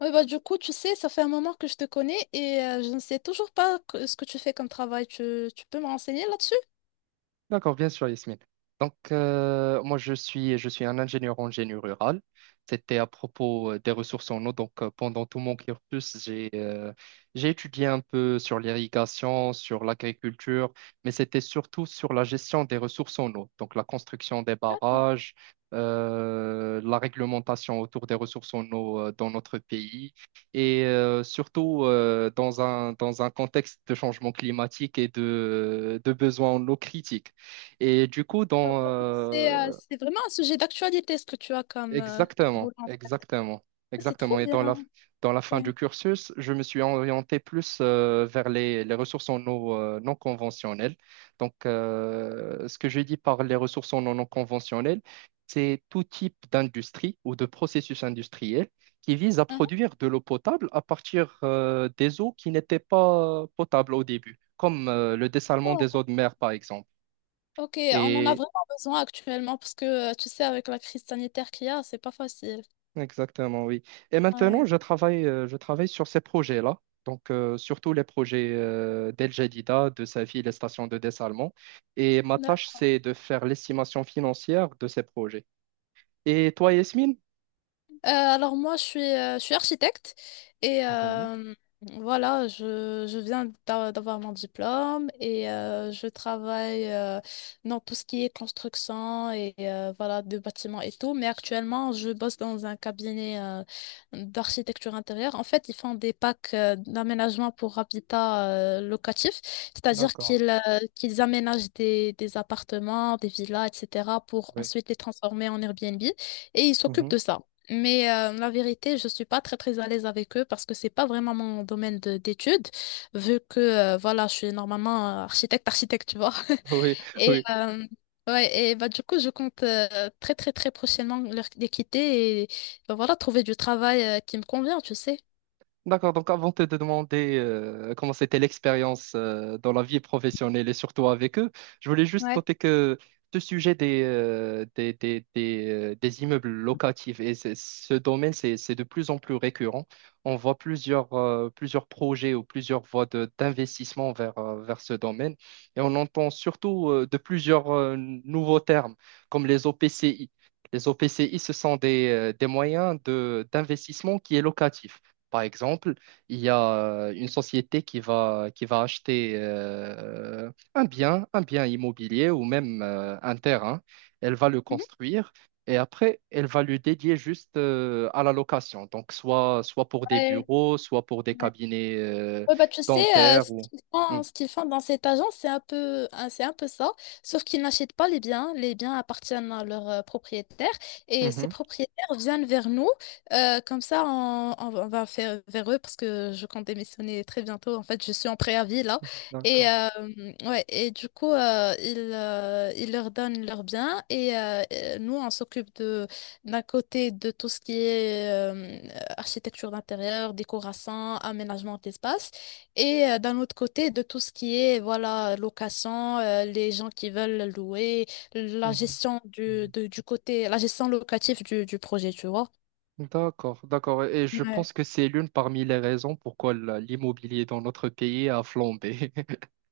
Oui, bah, du coup, tu sais, ça fait un moment que je te connais et je ne sais toujours pas ce que tu fais comme travail. Tu peux me renseigner là-dessus? D'accord, bien sûr, Yasmine. Donc, moi, je suis un ingénieur en génie rural. C'était à propos des ressources en eau. Donc, pendant tout mon cursus, j'ai étudié un peu sur l'irrigation, sur l'agriculture, mais c'était surtout sur la gestion des ressources en eau. Donc, la construction des Ah, barrages, la réglementation autour des ressources en eau dans notre pays et surtout dans un contexte de changement climatique et de besoins en eau critiques. Et du coup, ah, donc, c'est c'est vraiment un sujet d'actualité, ce que tu as comme, comme exactement, boulot en fait. exactement, C'est trop exactement. Et dans la, bien. dans la Ok. fin du cursus, je me suis orienté plus vers les ressources en eau non conventionnelles. Donc, ce que je dis par les ressources en eau non conventionnelles, c'est tout type d'industrie ou de processus industriel qui vise à Mhm. produire de l'eau potable à partir des eaux qui n'étaient pas potables au début, comme le dessalement des D'accord. eaux de mer, par exemple. Ok, on en a vraiment besoin actuellement parce que, tu sais, avec la crise sanitaire qu'il y a, c'est pas facile. Exactement, oui. Et maintenant, Ouais. je travaille sur ces projets-là, donc surtout les projets d'El Jadida, de Safi, les stations de dessalement. Et ma tâche, c'est de faire l'estimation financière de ces projets. Et toi, Yasmine? Alors moi, je suis architecte et Mhm. euh, voilà, je, d'avoir mon diplôme et je travaille dans tout ce qui est construction et voilà, de bâtiments et tout. Mais actuellement, je bosse dans un cabinet d'architecture intérieure. En fait, ils font des packs d'aménagement pour habitat locatif, c'est-à-dire D'accord. Qu'ils aménagent des appartements, des villas, etc. pour Oui. ensuite les transformer en Airbnb et ils s'occupent Mhm. de ça. Mais la vérité, je suis pas très très à l'aise avec eux parce que c'est pas vraiment mon d'études, vu que voilà, je suis normalement architecte, architecte, tu vois. Oui, Et oui. euh, ouais, et bah du coup, je compte très très très prochainement les quitter et bah, voilà, trouver du travail qui me convient, tu sais. D'accord, donc avant de te demander comment c'était l'expérience dans la vie professionnelle et surtout avec eux, je voulais juste Ouais. noter que ce sujet des immeubles locatifs et ce domaine, c'est de plus en plus récurrent. On voit plusieurs projets ou plusieurs voies d'investissement vers ce domaine et on entend surtout de plusieurs nouveaux termes comme les OPCI. Les OPCI, ce sont des moyens d'investissement qui est locatif. Par exemple, il y a une société qui va acheter un bien immobilier ou même un terrain. Elle va le Mhm. construire et après, elle va le dédier juste à la location. Donc, soit pour des Ouais, bureaux, soit pour des ouais. cabinets Ouais, bah, tu sais, dentaires ou. Hmm. Ce qu'ils font dans cette agence, c'est un peu, hein, c'est un peu ça, sauf qu'ils n'achètent pas les biens. Les biens appartiennent à leurs propriétaires et ces Mhm. propriétaires viennent vers nous. Comme ça, on, on va faire vers eux parce que je compte démissionner très bientôt. En fait, je suis en préavis là. Et, D'accord. euh, ouais, et du coup, ils leur donnent leurs biens et nous, on s'occupe de, d'un côté de tout ce qui est architecture d'intérieur, décoration, aménagement d'espace. Et d'un autre côté, de tout ce qui est voilà location, les gens qui veulent louer, la Mhm. gestion du côté, la gestion locative du projet, tu vois. D'accord, d'accord. Et je Ouais. pense que c'est l'une parmi les raisons pourquoi l'immobilier dans notre pays a flambé.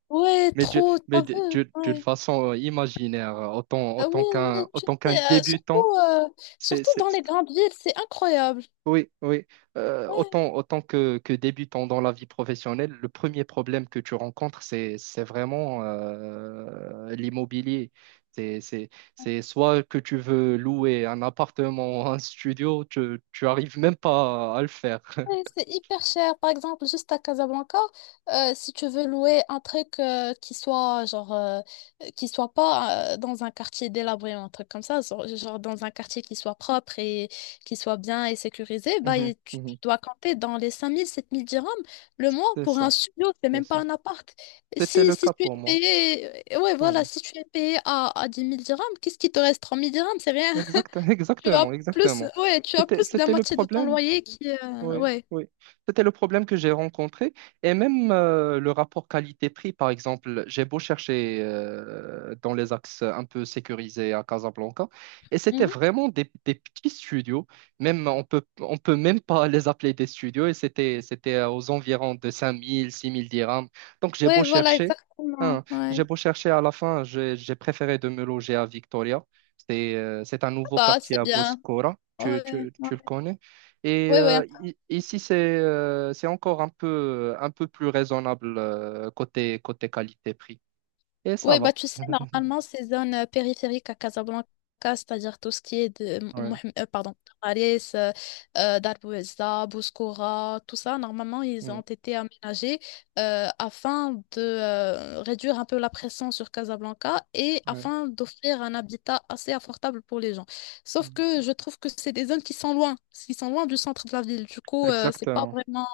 Ouais, Mais trop, t'as vu, d'une ouais. façon imaginaire, autant, Ah autant oui, oui, qu'un, tu autant qu'un sais, débutant, c'est, surtout c'est- dans les grandes villes, c'est incroyable. oui, oui, Ouais. autant, autant que débutant dans la vie professionnelle, le premier problème que tu rencontres, c'est vraiment l'immobilier. C'est, c'est, c'est soit que tu veux louer un appartement, un studio, tu arrives même pas à le faire. Ouais, c'est hyper cher. Par exemple, juste à Casablanca, si tu veux louer un truc qui soit genre qui soit pas dans un quartier délabré, ou un truc comme ça, genre, genre dans un quartier qui soit propre et qui soit bien et sécurisé, bah Mhm, et tu mhm. dois compter dans les 5 000 à 7 000 dirhams le mois C'est pour ça, un studio, c'est c'est même pas ça. un appart. C'était Si, le si cas tu es pour moi. payé, ouais, voilà, Mmh. si tu es payé à 10 000 dirhams, qu'est-ce qui te reste? 3 000 dirhams, c'est rien. Exact, Tu as exactement, plus, exactement. ouais, tu as C'était, plus de la c'était le moitié de ton problème, loyer qui, oui, ouais. oui. C'était le problème que j'ai rencontré. Et même le rapport qualité-prix, par exemple, j'ai beau chercher dans les axes un peu sécurisés à Casablanca, et c'était Mhm. vraiment des petits studios. Même, on peut même pas les appeler des studios, et c'était aux environs de 5 000, 6 000 dirhams. Donc j'ai beau Ouais, voilà, chercher, hein, exactement. j'ai Ouais. beau chercher à la fin, j'ai préféré de me loger à Victoria. C'est un Ah nouveau bah, quartier c'est à bien. Boscora. Tu, Ouais, tu, ouais. tu le connais? Et Ouais, ouais. Ici, c'est encore un peu plus raisonnable côté qualité-prix. Et ça Ouais, bah, va. tu sais, normalement, ces zones périphériques à Casablanca, c'est-à-dire tout ce qui est de Ouais, pardon, Tararis, Dar Bouezza, Bouskoura, tout ça, normalement, ils ont ouais, été aménagés afin de réduire un peu la pression sur Casablanca et ouais. Ouais. afin d'offrir un habitat assez abordable pour les gens. Sauf que je trouve que c'est des zones qui sont loin du centre de la ville. Du coup, c'est pas Exactement. vraiment.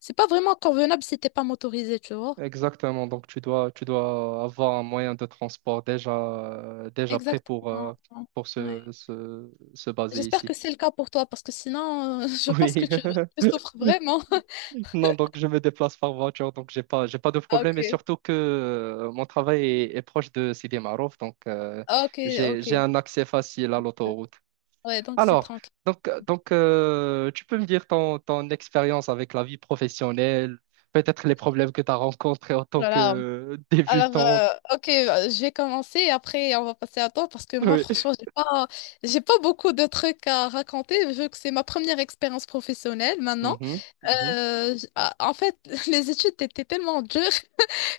C'est pas vraiment convenable si t'es pas motorisé, tu vois. Exactement. Donc, tu dois avoir un moyen de transport déjà, déjà prêt pour, euh, Exactement. pour Ouais. se baser J'espère ici. que c'est le cas pour toi, parce que sinon, je pense que Oui. tu souffres vraiment. Non, donc je me déplace par voiture, donc j'ai pas de Ah, problème. Et ok. surtout que mon travail est proche de Sidi Marouf, donc Ah, ok, j'ai ok. un accès facile à l'autoroute. Ouais, donc c'est Alors, tranquille. donc, tu peux me dire ton, ton expérience avec la vie professionnelle, peut-être les problèmes que tu as rencontrés en tant Voilà. que Alors, débutante. Ok, je vais commencer et après on va passer à toi parce que moi, Oui. franchement, j'ai pas beaucoup de trucs à raconter vu que c'est ma première expérience professionnelle maintenant. Mhm, mhm. En fait, les études étaient tellement dures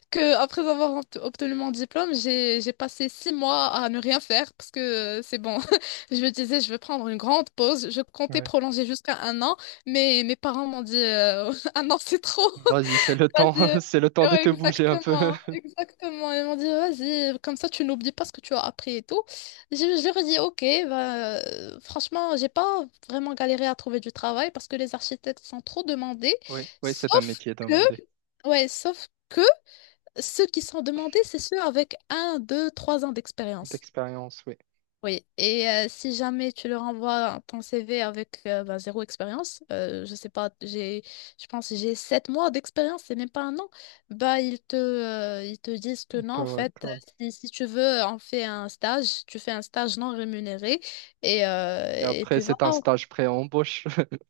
que après avoir obtenu mon diplôme, j'ai passé 6 mois à ne rien faire parce que c'est bon. Je me disais, je vais prendre une grande pause. Je comptais Ouais. prolonger jusqu'à un an, mais mes parents m'ont dit un an c'est trop. Ouais. Vas-y, c'est le temps, Vas-y. c'est le temps de Ouais, te bouger un peu. exactement, exactement. Ils m'ont dit, vas-y, comme ça tu n'oublies pas ce que tu as appris et tout. Je leur ai dit, ok, bah, franchement, j'ai pas vraiment galéré à trouver du travail parce que les architectes sont trop demandés. Oui, oui, c'est un Sauf métier que, demandé. ouais, sauf que ceux qui sont demandés, c'est ceux avec 1, 2, 3 ans d'expérience. D'expérience, oui. Oui. Et si jamais tu leur envoies ton CV avec bah, zéro expérience, je sais pas, j'ai, je pense que j'ai 7 mois d'expérience, c'est même pas un an, bah ils te disent que non, en fait, D'accord. Si, si tu veux, on fait un stage, tu fais un stage non rémunéré, Et et après, puis c'est voilà. un stage pré-embauche.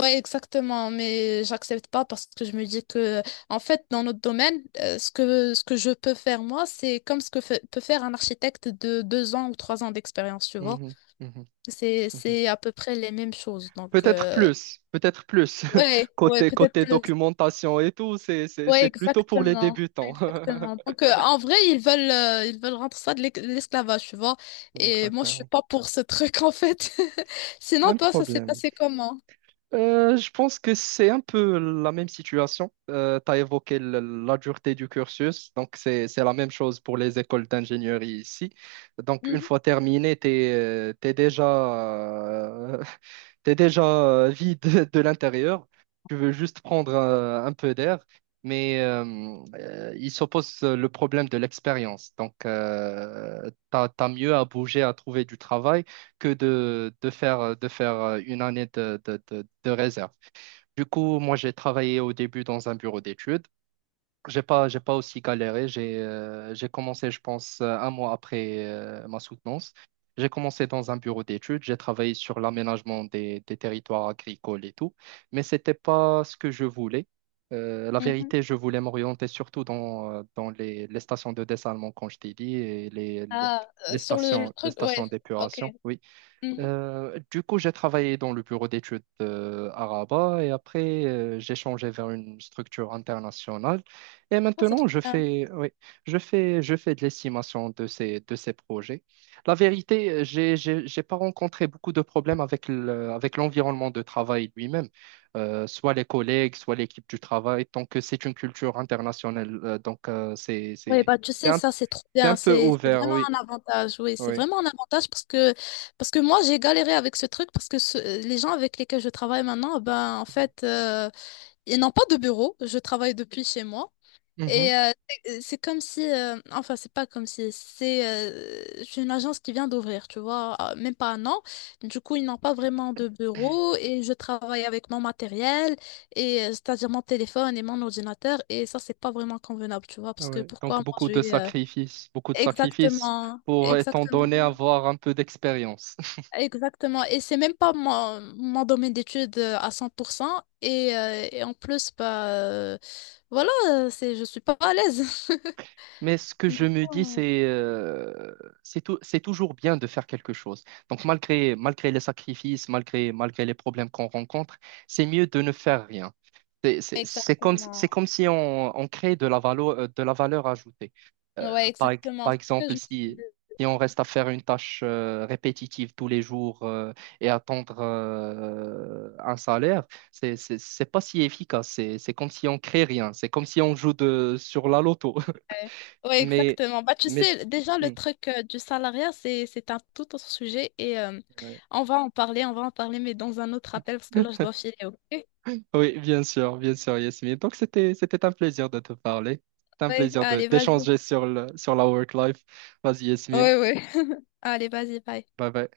Ouais, exactement, mais j'accepte pas parce que je me dis que, en fait, dans notre domaine, ce que je peux faire moi, c'est comme ce que peut faire un architecte de 2 ans ou 3 ans d'expérience, tu vois. Mhm, mhm, mhm. C'est à peu près les mêmes choses. Donc, Peut-être plus, peut-être plus. ouais, ouais, Côté, peut-être côté plus. documentation et tout, c'est, c'est, Ouais, c'est plutôt pour les exactement. débutants. Exactement. Donc, en vrai, ils veulent rendre ça de de l'esclavage, tu vois. Et moi, je suis Exactement. pas pour ce truc, en fait. Sinon, Même toi, ça s'est problème. passé comment? Je pense que c'est un peu la même situation. Tu as évoqué la dureté du cursus, donc c'est la même chose pour les écoles d'ingénierie ici. Donc une fois terminé, tu es, déjà euh, T'es déjà vide de l'intérieur, tu veux juste prendre un peu d'air, mais il s'oppose le problème de l'expérience. Donc, t'as mieux à bouger, à trouver du travail que de faire une année de réserve. Du coup, moi, j'ai travaillé au début dans un bureau d'études. J'ai pas aussi galéré. J'ai commencé, je pense, un mois après ma soutenance. J'ai commencé dans un bureau d'études. J'ai travaillé sur l'aménagement des territoires agricoles et tout. Mais c'était pas ce que je voulais. La Mhm. vérité, je voulais m'orienter surtout dans, dans les stations de dessalement, comme je t'ai dit, et les, les Ah, les sur le stations, les truc, stations ouais, ok. d'épuration. Oui. Mhm. Du coup, j'ai travaillé dans le bureau d'études à Rabat et après, j'ai changé vers une structure internationale. Et Ah, c'est maintenant, trop je bien. fais, oui, je fais de l'estimation de ces projets. La vérité, j'ai pas rencontré beaucoup de problèmes avec avec l'environnement de travail lui-même. Soit les collègues, soit l'équipe du travail, tant que c'est une culture internationale. Donc, Oui, bah tu c'est sais, un, ça c'est trop c'est un bien, peu c'est ouvert, vraiment oui. un avantage, oui, c'est Oui. vraiment un avantage parce que moi j'ai galéré avec ce truc parce que les gens avec lesquels je travaille maintenant, ben en fait, ils n'ont pas de bureau, je travaille depuis chez moi. Mhm. Et c'est comme si, enfin, c'est pas comme si, c'est une agence qui vient d'ouvrir, tu vois, même pas un an. Du coup, ils n'ont pas vraiment de bureau et je travaille avec mon matériel, c'est-à-dire mon téléphone et mon ordinateur, et ça, c'est pas vraiment convenable, tu vois, parce Ah que ouais. pourquoi Donc moi je vais. Beaucoup de sacrifices Exactement, pour, étant exactement, donné, avoir un peu d'expérience. exactement. Et c'est même pas mon, mon domaine d'études à 100%, et en plus, bah, voilà, c'est, je suis pas à l'aise. Mais ce que je Du me dis, coup, c'est toujours bien de faire quelque chose. Donc malgré les sacrifices, malgré les problèmes qu'on rencontre, c'est mieux de ne faire rien. C'est c'est- c'est comme, exactement. c'est comme si on crée de la valeur ajoutée. Ouais, par, ex- exactement. par C'est ce que je exemple, me suis si, dit. si on reste à faire une tâche répétitive tous les jours et attendre un salaire, c'est pas si efficace. C'est comme si on crée rien. C'est comme si on joue sur la loto. Ouais, ouais, Mais, exactement. Bah, tu mais... sais, déjà, le Hmm, truc du salariat, c'est un tout autre sujet et ouais. on va en parler, on va en parler, mais dans un autre appel parce que là, je dois filer, ok? Oui, bien sûr, Yasmine. Donc, c'était un plaisir de te parler. C'était un Ouais, plaisir de allez, vas-y. d'échanger sur sur la work life. Vas-y, Yasmine. Ouais, ouais. Allez, vas-y, bye. Bye bye.